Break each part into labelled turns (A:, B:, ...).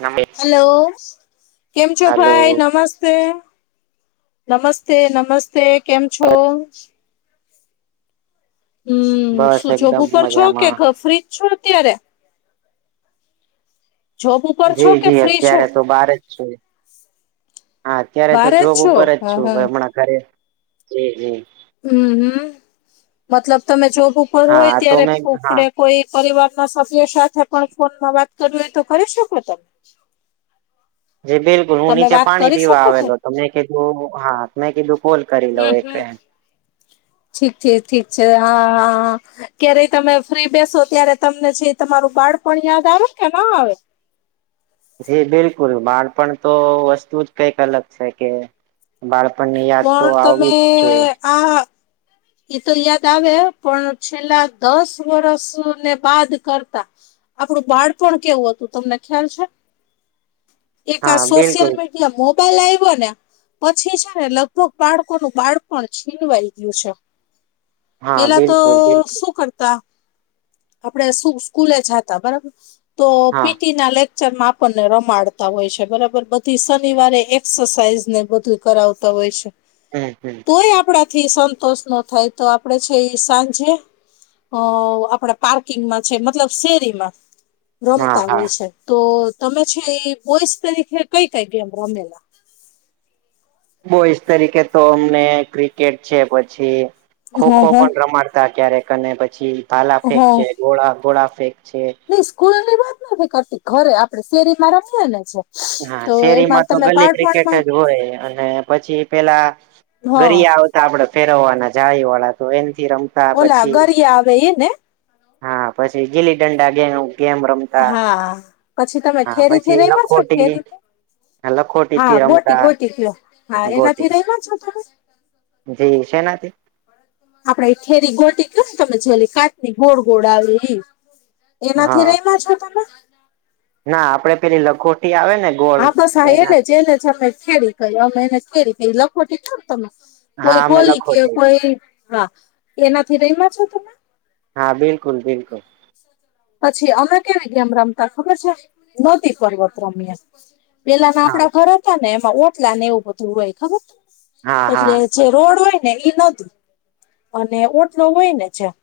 A: નમમે
B: hello કેમ છો ભાઈ નમસ્તે નમસ્તે નમસ્તે કેમ છો હમ
A: બસ
B: શું છો
A: એકદમ
B: બુકર છો કે
A: મજામાં
B: ફ્રીજ છો અત્યારે જોબ ઉપર છો
A: જી
B: કે
A: જી
B: ફ્રી છો
A: અત્યારે તો બાર જ છે હા અત્યારે તો
B: બારે જ
A: જોબ
B: છો
A: ઉપર જ
B: હમ
A: છું હમણાં ઘરે જ
B: હમ હમ મતલબ તમે જોબ ઉપર હોય
A: હા તો
B: ત્યારે
A: મેં હા
B: ફફડે કોઈ પરિવારના સભ્ય સાથે પણ ફોનમાં વાત કરવી હોય તો કરી શકો તમે
A: જી બિલકુલ હું
B: તમે
A: નીચે
B: વાત
A: પાણી
B: કરી
A: પીવા
B: શકો છો
A: આવેલો તો મેં કીધું હા મેં કીધું કોલ કરી લઉ
B: હમ હમ
A: એકે
B: ઠીક છે ઠીક છે હા હા હા ક્યારેય તમે ફ્રી બેસો ત્યારે તમને છે તમારું બાળપણ યાદ આવે કે ના આવે
A: જી બિલકુલ બાળપણ તો વસ્તુ જ કઈક અલગ છે કે બાળપણની યાદ તો
B: પણ
A: આવવી જ જોઈએ
B: આ હ ઇ તો યાદ આવે પણ છેલ્લા દસ વરસ ને બાદ કરતા આપડું બાળપણ કેવું હતું તમને ખ્યાલ છે? એક આ
A: હા
B: સોશિયલ
A: બિલકુલ
B: મીડિયા મોબાઈલ આયવો ને પછી છે ને લગ ભગ બાળકોનું બાળપણ છીનવાઈ ગીયું છે.
A: હા
B: પેલા તો
A: બિલકુલ બિલકુલ
B: શું કરતા આપડે શુક સ્કૂલે જાતા બરાબર તો
A: હા
B: પીટી ના લેક ચરમાં આપણને રમાડતા હોય છે બરાબર બધી શનિવારે એક્સસાઇઝ ને બધું કરાવતા હોય છે. [inaudible]
A: હું હું
B: કોઈ આપડાથી સંતોષ ન થાય તો આપડે છે ઇ સાંજે અ આપડા પાર્કિંગમાં છે મતલબ શેરીમાં
A: હા
B: રમતા
A: હા
B: હોય છે તો તમે છે એ બોઇસ તરીકે કઈ કઈ ગેમ રમેલા
A: બોઈસ તરીકે તો અમે ક્રિકેટ છે પછી
B: હા
A: ખોખો
B: હા
A: પણ રમાડતા ક્યારેક અને પછી ભાલા ફેક
B: હા
A: છે ગોળા ગોળા ફેંક છે
B: નઈ સ્કૂલની વાત નથી કરતી ઘરે આપડે શેરીમાં રમીએ ને છે
A: હા
B: તો એમાં
A: શેરીમાં તો
B: તમે
A: ગલી ક્રિકેટ
B: બાળપણમાં
A: જ હોય અને પછી પેલા
B: હા
A: ઘરી યાવ તા આપડે ફેરવવાના જાય વોળા તો એનથી રમતા
B: ઓલા
A: પછી
B: ગરિયા આવે એ ને
A: હા પછી ગીલી ડંડા ગેવ ગેમ રમ
B: હા પછી તમે ખેરી થી રયમાં છે
A: લખોટી
B: ખેરી થી
A: લખોટી
B: હા
A: થી
B: ગોટી
A: રમતા
B: ગોટી ગયો હા
A: ગોટી
B: એનાથી રયમાં છો તમે
A: જી શેનાથી
B: આપડે એ ખેરી ગોટી કયો ને તમે છેલી કાચની ગોળ ગોળ આવે ઈ એનાથી
A: હા
B: રયમાં છો તમે
A: ના આપડે પેલી લખોટી આવે ને ગોળ
B: હા બસા
A: એના
B: એને જ એને જ અમે ખેડી કઇએ અમે એને ખેડી કઇએ લખોટી કો ને તમે
A: હા
B: કોઈ
A: અમે
B: ગોલી કે
A: લખોટી
B: કોઈ હા એનાથી રયમાં છો તમે
A: હા બિલકુલ બિલકુલ
B: પછી અમે કેવી ગેમ રમતા ખબર છે નદી પર્વત રમીએ પેલાના
A: હા
B: આપડા ઘર હતા ને એમાં ઓટલા ને એવું બધું હોય ખબર છે
A: હા હા
B: એટલે જે રોડ હોય ને ઈ નોતું અને ઓટલો હોય ને જ્યાં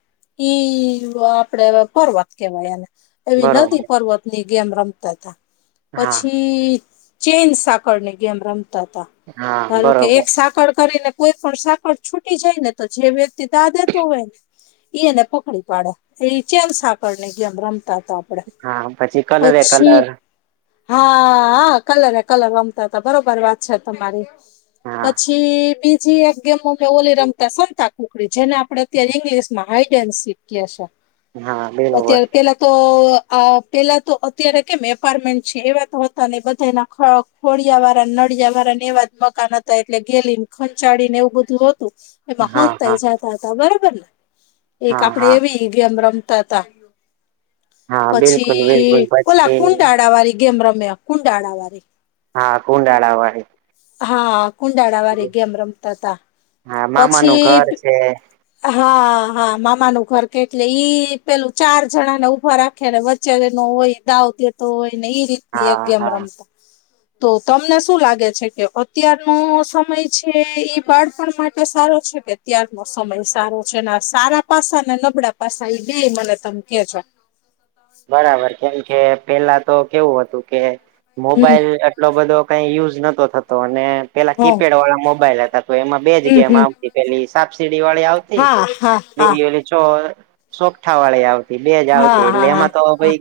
B: ઈ અ આપડે પર્વત કેવાય એમ એવી
A: બરોબર
B: નદી પર્વત ની ગેમ રમતા તા
A: હા
B: પછી ચેન સાકળ ની ગેમ રમતા તા
A: હા
B: ધારો કે એક
A: બરોબર
B: સાકળ કરેને કોઈ પણ સાકળ છૂટી જાય ને તો જે વ્યક્તિ દા દેતો હોય ઈ એને પકડી પાડે એઈ ચેમ સાકળ ની ગેમ રમતા તા
A: હા પછી કલરે કલર
B: હા કલરે કલર રમતા તા બરોબર વાત છે તમારી
A: હા
B: પછી બીત છી એક ગેમ અમે ઓલી રમતા સંતા કુકડી જેને આપડે અત્યારે ઇંગ્લિશમાં હાઈડેન્સિક કે સે
A: હા બરોબર
B: અત્યારે પેલા તો અ પેલા તો અત્યારે કેમ એપાર્ટમેન્ટ છે એવા તો હતા નય બધા એના ખળક ખોળિયા વારા નળિયા વારાને એવા જ મકાન હતા એટલે ગેલીને ખંચાડીને એવું બધું હો. એમાં
A: હા હા
B: હોનતાઈ જતા હતા બરાબર ને એક
A: હા
B: આપડે
A: હા
B: એવી ગેમ રમતા હતા
A: હા બિલકુલ બિલકુલ
B: પછી ઓલા
A: પછી
B: કુંડાળા વાળી ગેમ રમ્યા કુંડાળ વાળી
A: હા કુંડાાળવાય
B: હા કુંડાળા વાળી ગેમ રમતા હતા પછી
A: હમ
B: હા હા મામાનું ઘર કેટલે ઈ પેલું ચાર જણા ને ઉભા રાખે ને વચ્ચે ન હોય દ આવતી તો હોય ને એઈ રીત ની એક
A: હા
B: ગેમ
A: હા
B: રમતો તો તમને શું લાગે છે કે અત્યારનો સમય છે એ બાળપણ માટે સારો છે કે અત્યાર નો સમય સારો છે ને સારા પાસા ને નબળા પાસા એ બે મને તમે કેજો
A: બરાબર કેમ કે પેલા તો કેવું હતું કે
B: હમ
A: મોબાઈલ એટલો બધો કઈ યુઝ નતોો થતો અને પેલા
B: હ
A: કીપેડ વાળા મોબાઈલ હતા તો એમાં બે જ
B: હમ
A: ગેમ
B: હમ
A: પેલી સાપસીડી વાળી આવતી
B: હા હા હા
A: બી ચો સોકઠા વાળી આવતી બે જ
B: હા
A: આવતી એટલે
B: હા હા
A: એમાં તો
B: હા
A: ભઈ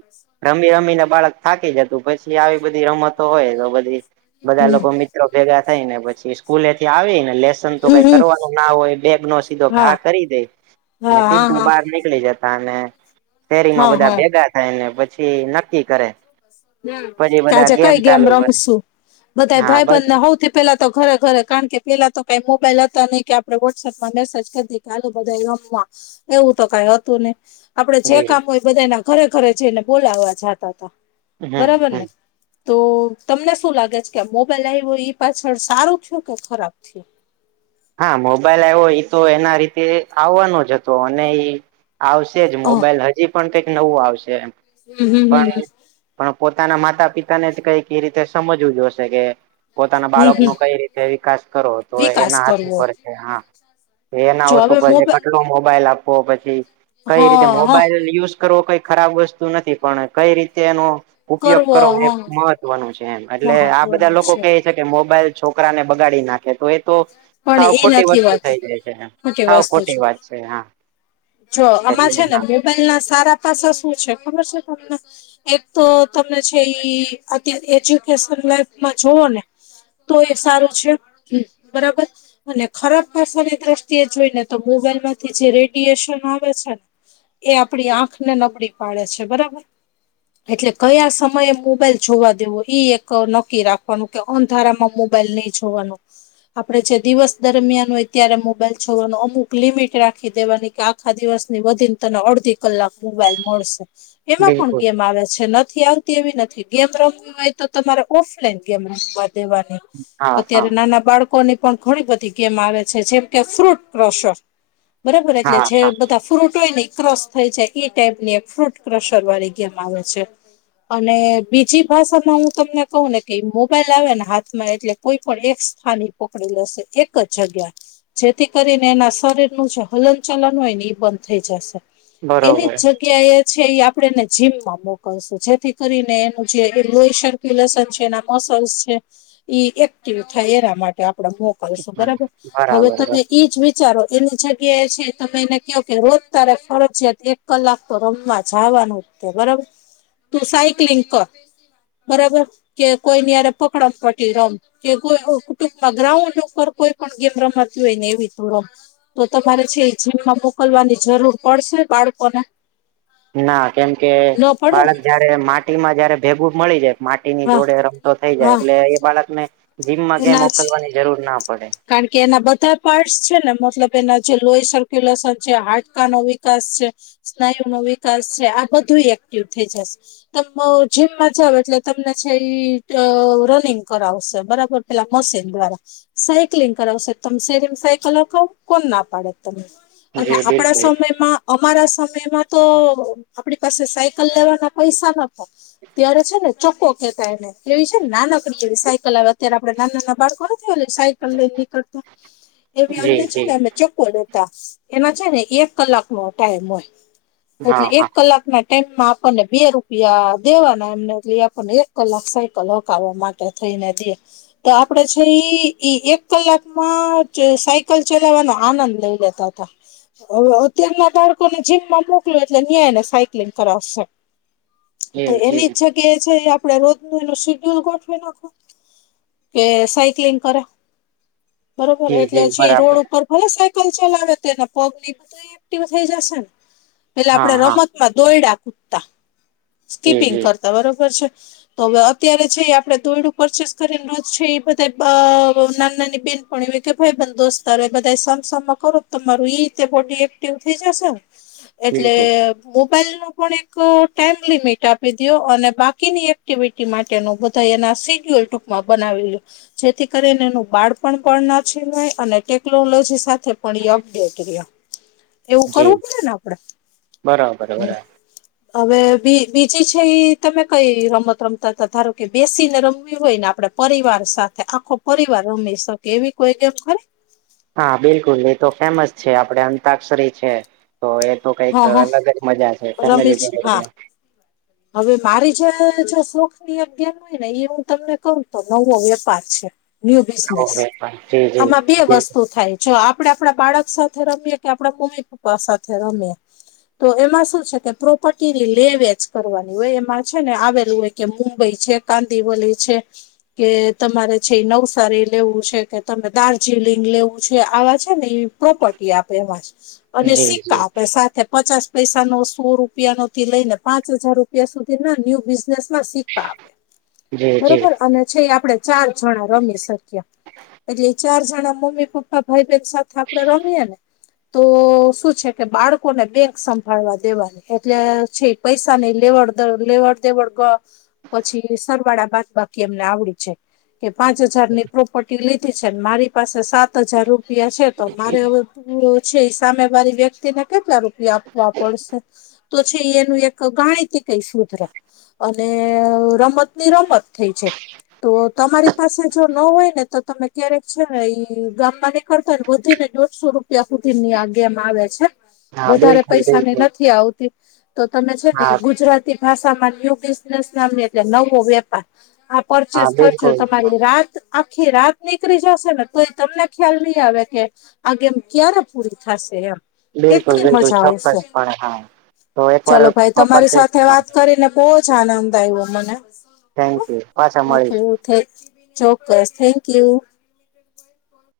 A: રમી રમીને બાળક થાકી જતું પછી આવી બધી રમતો હોય તો બધી બધા
B: હમ
A: લોકો મિત્રો ભેગા થઈ ને પછી સ્કૂલેથી આવી ને લેસન તો
B: હમ
A: કઈ
B: હમ
A: કરવાનું ના હોય બેગ નો સીધો ઘા
B: હા
A: કરી દે
B: હા હા
A: સીધો
B: હા
A: બાર ન જતા અને શેરીમાં
B: હા
A: બધા
B: હા
A: ભેગા થાયને પછી નક્કી કરે પછી બધા
B: કેજા
A: ગેમ
B: કઈ ગયામ
A: ચાલુ કરે
B: રમશું બધા
A: હા બસ
B: ભાઈબંધને હોઉ પેલા તો ઘરે ઘરે કારણ કે પેલા તો કઈ મોબાઈલ હતા નહીં કે આપણે વોટ્સએપમાં મેસેજ કરી ચાલું બધા રમવા એવું તો કઈ હતું નને આપડે જે
A: જી
B: કામ હોય બધા એના ઘરે ઘરે જઈને બોલાવા જાતા હતા
A: હમ
B: બરાબર
A: હમ
B: ને તો તમને શું લાગે છે કે મોબાઈલ આવ્યો પાછળ સારું થયું કે ખરાબ થયું
A: હા મોબાઈલ આવ્યો એ તો એના રીતે આવવાનો જ હતો અને એ આવશે જ
B: હ
A: મોબાઈલ હજી પણ કઈક નવું આવશે એ
B: હમ હમ હમ હમ
A: પણ પોતાના માતા પિતાને જ કઈક એ રીતે સમજવું જો હશે કે પોતાના
B: હમ
A: બાળક
B: હમ.
A: નો કઈ રીતે વિકાસ કરો તો
B: વિકાસ
A: એના હાથ
B: કરવો
A: ઉપર હા એના
B: જો
A: આવતું
B: હવે
A: પછી
B: મોબાઈલ
A: કેટલો મોબાઈલ આપવો પછી કઈ રીતે
B: હા હા
A: મોબાઈલ યુઝ કરવો કઈ ખરાબ વસ્તુ નથી પણ કઈ રીતે એનો ઉપયોગ કરવો એ મહત્વનું છે એમ એટલે આ બધા
B: મહત્વનું
A: લોકો ક
B: છે
A: કે મોબાઈલ છોકરા ને બગાડી નાખે તો એ તો
B: પણ
A: સાવ
B: એ
A: ખોટી
B: નથી
A: વસ્તુ
B: વાતું
A: થઈ જાય છે
B: ખોટી
A: સાવ
B: વાસ્તુ છ
A: વાત છે હા
B: જો આમાં
A: એટલે
B: છે ને
A: હા
B: મોબાઈલ ના સારા પાસા શું છે ખબર છે તમને એક તો તમને છે ઈ અત્યારે એજ્યુકેશન લાઈફમાં જોુવ ને તો એ સારું છે બરાબર અને ખરાબ ભાષાની દ્રષ્ટિએ જોઈ ને તો મોબાઈલમાંથી જે રેડિએેશન આવે છે ને એ આપડી આંખને નબળી પાડે છે બરાબર એટલે કયા સમયે મોબાઈલ જોવા દેવો ઈ એક નક્કી રાખવાનું કે અંધારામાં મોબાઈલ નહી જોવાનું આપડણે જે દિવસ દરમિયાન હોય ત્યારે મોબાઈલ છોવાનું અમુક લિમિટ રાખી દેવાની કે આખા દિવસ ની વધીને તને અડધી કલાક મોબાઈલ મળશે એમાં પણ
A: બિલકુલ
B: કેમ આવે છે નથી આવતી તેવી નથી ગેમ રમવી હોય તો તમારે ઓફલાઈન ગેમ રમવા દેવાની
A: હા હા
B: અત્યારે નાના બાળકોની પણ ઘણી બધી ગેમ આવે છે જેમ કે ફ્રૂટ ક્રોશર બરાબર એટલે
A: હા
B: છે
A: હા
B: બધા ફ્રૂટ હોય ને ક્રોસ થઈ છેાય એ ટાઈપ ની એક ફ્રૂટ ક્રશર વાળી ગેમ આવે છે અને બીજી ભાષામાં હું તમને કહું ને કે મોબાઈલ આવે ને હાથમાં એટલે કોઈ પણ એક સ્થાાન પકડી લેશે એક જ જગ્યા જેથી કરીને એના શરીરનું જે હલન ચલન હોય ને એ બંધ થઈ જશે એની
A: બરોબર
B: જ જગ્યા એ છે એ આપણેેને જીમ માં મોકલશું જેથી કરીને એનું જે લેન છે. એના મસલ્સ છે. એક્ટિવ થાય એના માટે આપ કરશો
A: હા
B: બરાબર
A: બરાબર
B: હવે
A: બરાબર
B: તમે એજ વિચારો એની જગ્યાએ એ છે. તમે એને કહો કે રોજ તારે ફરજિયાત એક કલાક તો રમવા જવાનું બરાબર તું સાયકલિંગ કર બરાબર કે કોઈ નીયારે પકડ પડી રમ કે કોઈ કુટુંબ માં ગ્રાઉન્ડ ઉપર કોઈ પણ ગેમ રમાતી હોય ને એવી થ રમ તો તમારે છે. એ જીમમાં મોકલવાની જરૂર પડશે બાળકોને
A: ના કેમ કે
B: ન પડે ને
A: બાળક જયારે માટી માં જયારે ભેભુ મળી જાય માટીની
B: હા
A: જોડે રમતો થઈ જાય
B: હા
A: એટલે એ બાળકને જીમમાં ક્યા
B: એના જ
A: મોકલવાની જરૂર ના પડે.
B: કારણ કે એના બધા પાર્ટ્સ છે. ને મતલબ એના જે લોય સર્ક્યુલેશન છે. હાડકા નો વિકાસ છે. સ્નાયુ નો વિકાસ છે. આ બધું એક્ટિવ થઈ જશે ત જીમમાં જાવ એટલે તમને છે. ઈ રનિંગ કરાવશે બરાબર એલા મસેન દ્વારા સાયકલિંગ કરાવશે તમ શેરીમ સાયકલ ઓખાવ કોણ ના પાડે તમને અને
A: જી
B: આપણા
A: બિલકુલ
B: સમયમાં અમારા સમયમાં તો આપણી પાસે સાયકલ લેવાના પૈસા નફ ત્યારે છે. ને ચોક્્કોો કહેતા એને એવી છે. ને નાનકડી એવી સાયકલ આવે અત્યારે આપડે નાના નાના બાળકો ના થયો સાયકલ લઈ નીકળતા એવી અમને
A: જી
B: છે.
A: જી
B: ને અમે ચોખ્ખો લે એના છે. ને એક કલાક નો ટાઈમ હોય એટલે
A: હા
B: એક
A: હા
B: કલાક ના એમમાં આપણને બે રૂપિયા દેવાના એમને એટલે આપણને એક કલાક સાયકલ હકાવવા માંગે થઈને જીએ તો આપડે છે. એ ઈ એક કલાકમાં સાયકલ ચલાવવાનો આનંદ લઇ લેતા હતા ત્યના બાળકો ને જીમમાં મોકલ એટલે ન્યાયને સાયક્લિંગ કરાવશે તો
A: જી
B: એની
A: જી
B: ઈચ્છા છે. આપડે રોજ ન એનું શેડ્યુલ ગોઠવી નાખું કે સાયક્લિંગ કરે બરોબર
A: જી
B: એટલે
A: જી
B: પછી
A: બરાબર
B: રોડ ઉપર ભલે સાયકલ ચલાવે તો એના પગ ની બધ એક્ટિવ થઈ જશે ને એટલે
A: હા
B: આપણે
A: હા
B: રમતમાં દોયડા કૂદતા
A: જી
B: સ્કીપિંગ
A: જી
B: કરતા બરોબર છે. તો હવે અત્યારે છે. આપડે તોયડું પરચેસ કરેલું છે. એ બધા નાના નાની બેહેન પણ એવી કે ભાઈ બ દોસ્તારો બધા સમસમમાં કરો તમારું એ રીતે પોટી થઈ જશે એટલે
A: બિલકુલ
B: મોબાઈલ નો પણ એક ટાઈમ લિમિટ આપી દો અને બાકીની એક્ટિવિટી માટે બધા એના સડ્યલ ટૂંકમાં બનાવી લ જેથી કરીને એનું બાળ પણ પણ નથી અને ટેકનોલોજી સાથે પણ એ અપડેટ રહ્યો એવું
A: જી
B: કરવું પડેને આપડે
A: બરાબર બરાબર
B: હ હવે બીજી છે. એ તમે કઈ રમત રમતા હતા ધારો કે બેસી ને રમવી હોય ને આપડે પરિવાર સાથે આખો પરિવાર રમી શકે એવી કોઈ ગમ ખરી
A: હા બિલકુલ એ તો ફેમસ છે. આપડે અંતાક્ષરી છે. તો એ તો કઈક
B: હા હા.
A: અલગ જ મજા છે.
B: રમી
A: ફેમિલી
B: છે હા હવે મારી જે શોખ ની એક ગેમ હોય ને એ હું તમને કું તો નવો વેપાર છે. ન્યુ બિઝનેસ
A: જી
B: આમાં બે
A: જી
B: વસ્તુ થાય! જો આપડે આપણા બાળક સાથે રમીએ કે આપણા મમ્મી પપ્પા સાથે રમીએ તો એમાં શું છે. કે પ્રોપર્ટીની લે વેચ કરવાની હોય એમાં છે. ને આવેલું હોય કે મુંબઈ છે. કાંદિવલી છે. કે તમારે છે. એ નવસારી લેવું છે. કે તમે દાર્જિલિંગ લેવું છે. આવા છે. ને એ પ્રોપર્ટી આપે એમાં અને
A: જી
B: સિક્કા
A: જી
B: આપે પચાસ પૈસા નો સો રૂપિયા નોથી લઈ ને પાંચ હજાર રૂપિયા સુધી ના ન્યુ બઝ સિક્કા આપે
A: જી જી
B: બરોબર અને છે. આપણે ચાર જણા રમી શકીએ એટલે ચાર જણા મમ્મી પપ્પા ભાઈ બહેન સાથે આપડે રમીએે ને તો શું છે. કે બાળક કોને બેંક સંભાળવા દેવાની એટલે છે પૈસા ની લેવડ દે લેવડ દેવડ ગ પછી સરવાળા બાદ બાકી અમને આવડે છે. કે પાંચ હજાર ની પ્રોપર્ટી લીધી છેન મારી પાસે સાત હજાર રૂપ પિયા છે તો મારે હવે પ [unintelligible] છે સામે વારી વ્યક્તિ ને કેટલા રૂપિયા આપવા પડશે તો છે એનું એક ગણિત કઈ સુધરે. અને રમત ની રમત થઈ છે તો તમારી પાસે જો ન હોય ને તો તમે ક્યારેક છે ને ઈ ગામમાં નીકળતા હો ને વધી ને દોઢસો રૂપ ત્યા પૂરતી ની આ ગેમ આવે છે.
A: હા
B: વધારે
A: બિલકુલ
B: પૈસાની
A: બિલકુલ
B: નથી આવતી. તો તમે છે ને
A: હા
B: ગુજરાત તી ભાષામાં ન્યુ બિઝનેસ નામની એટલે નવો વેપાર આ
A: હા
B: પરચેસ ખર્ચો
A: બિલકુલ
B: તમારી રાત આખી રાત નીકળી જશે ને તોય તમને ખ્યાલ નહી આવે કે. આ ગેમ ક્યારે પૂરી થશે એમ.
A: બિલકુલ
B: એટલી
A: બિલકુલ
B: મજા આવશે.
A: ચોક્કસપણે હા તો એકવાર
B: ચલો, ભાઈ તમારી
A: પરચેસ.
B: સાથે વાત કરીને બોજ આનંદ આવ્યો મને
A: થેન્ક યુ પાછા મળીશું
B: [unintelligible] ઓકે. ચોક્કસ થેન્ક યુ.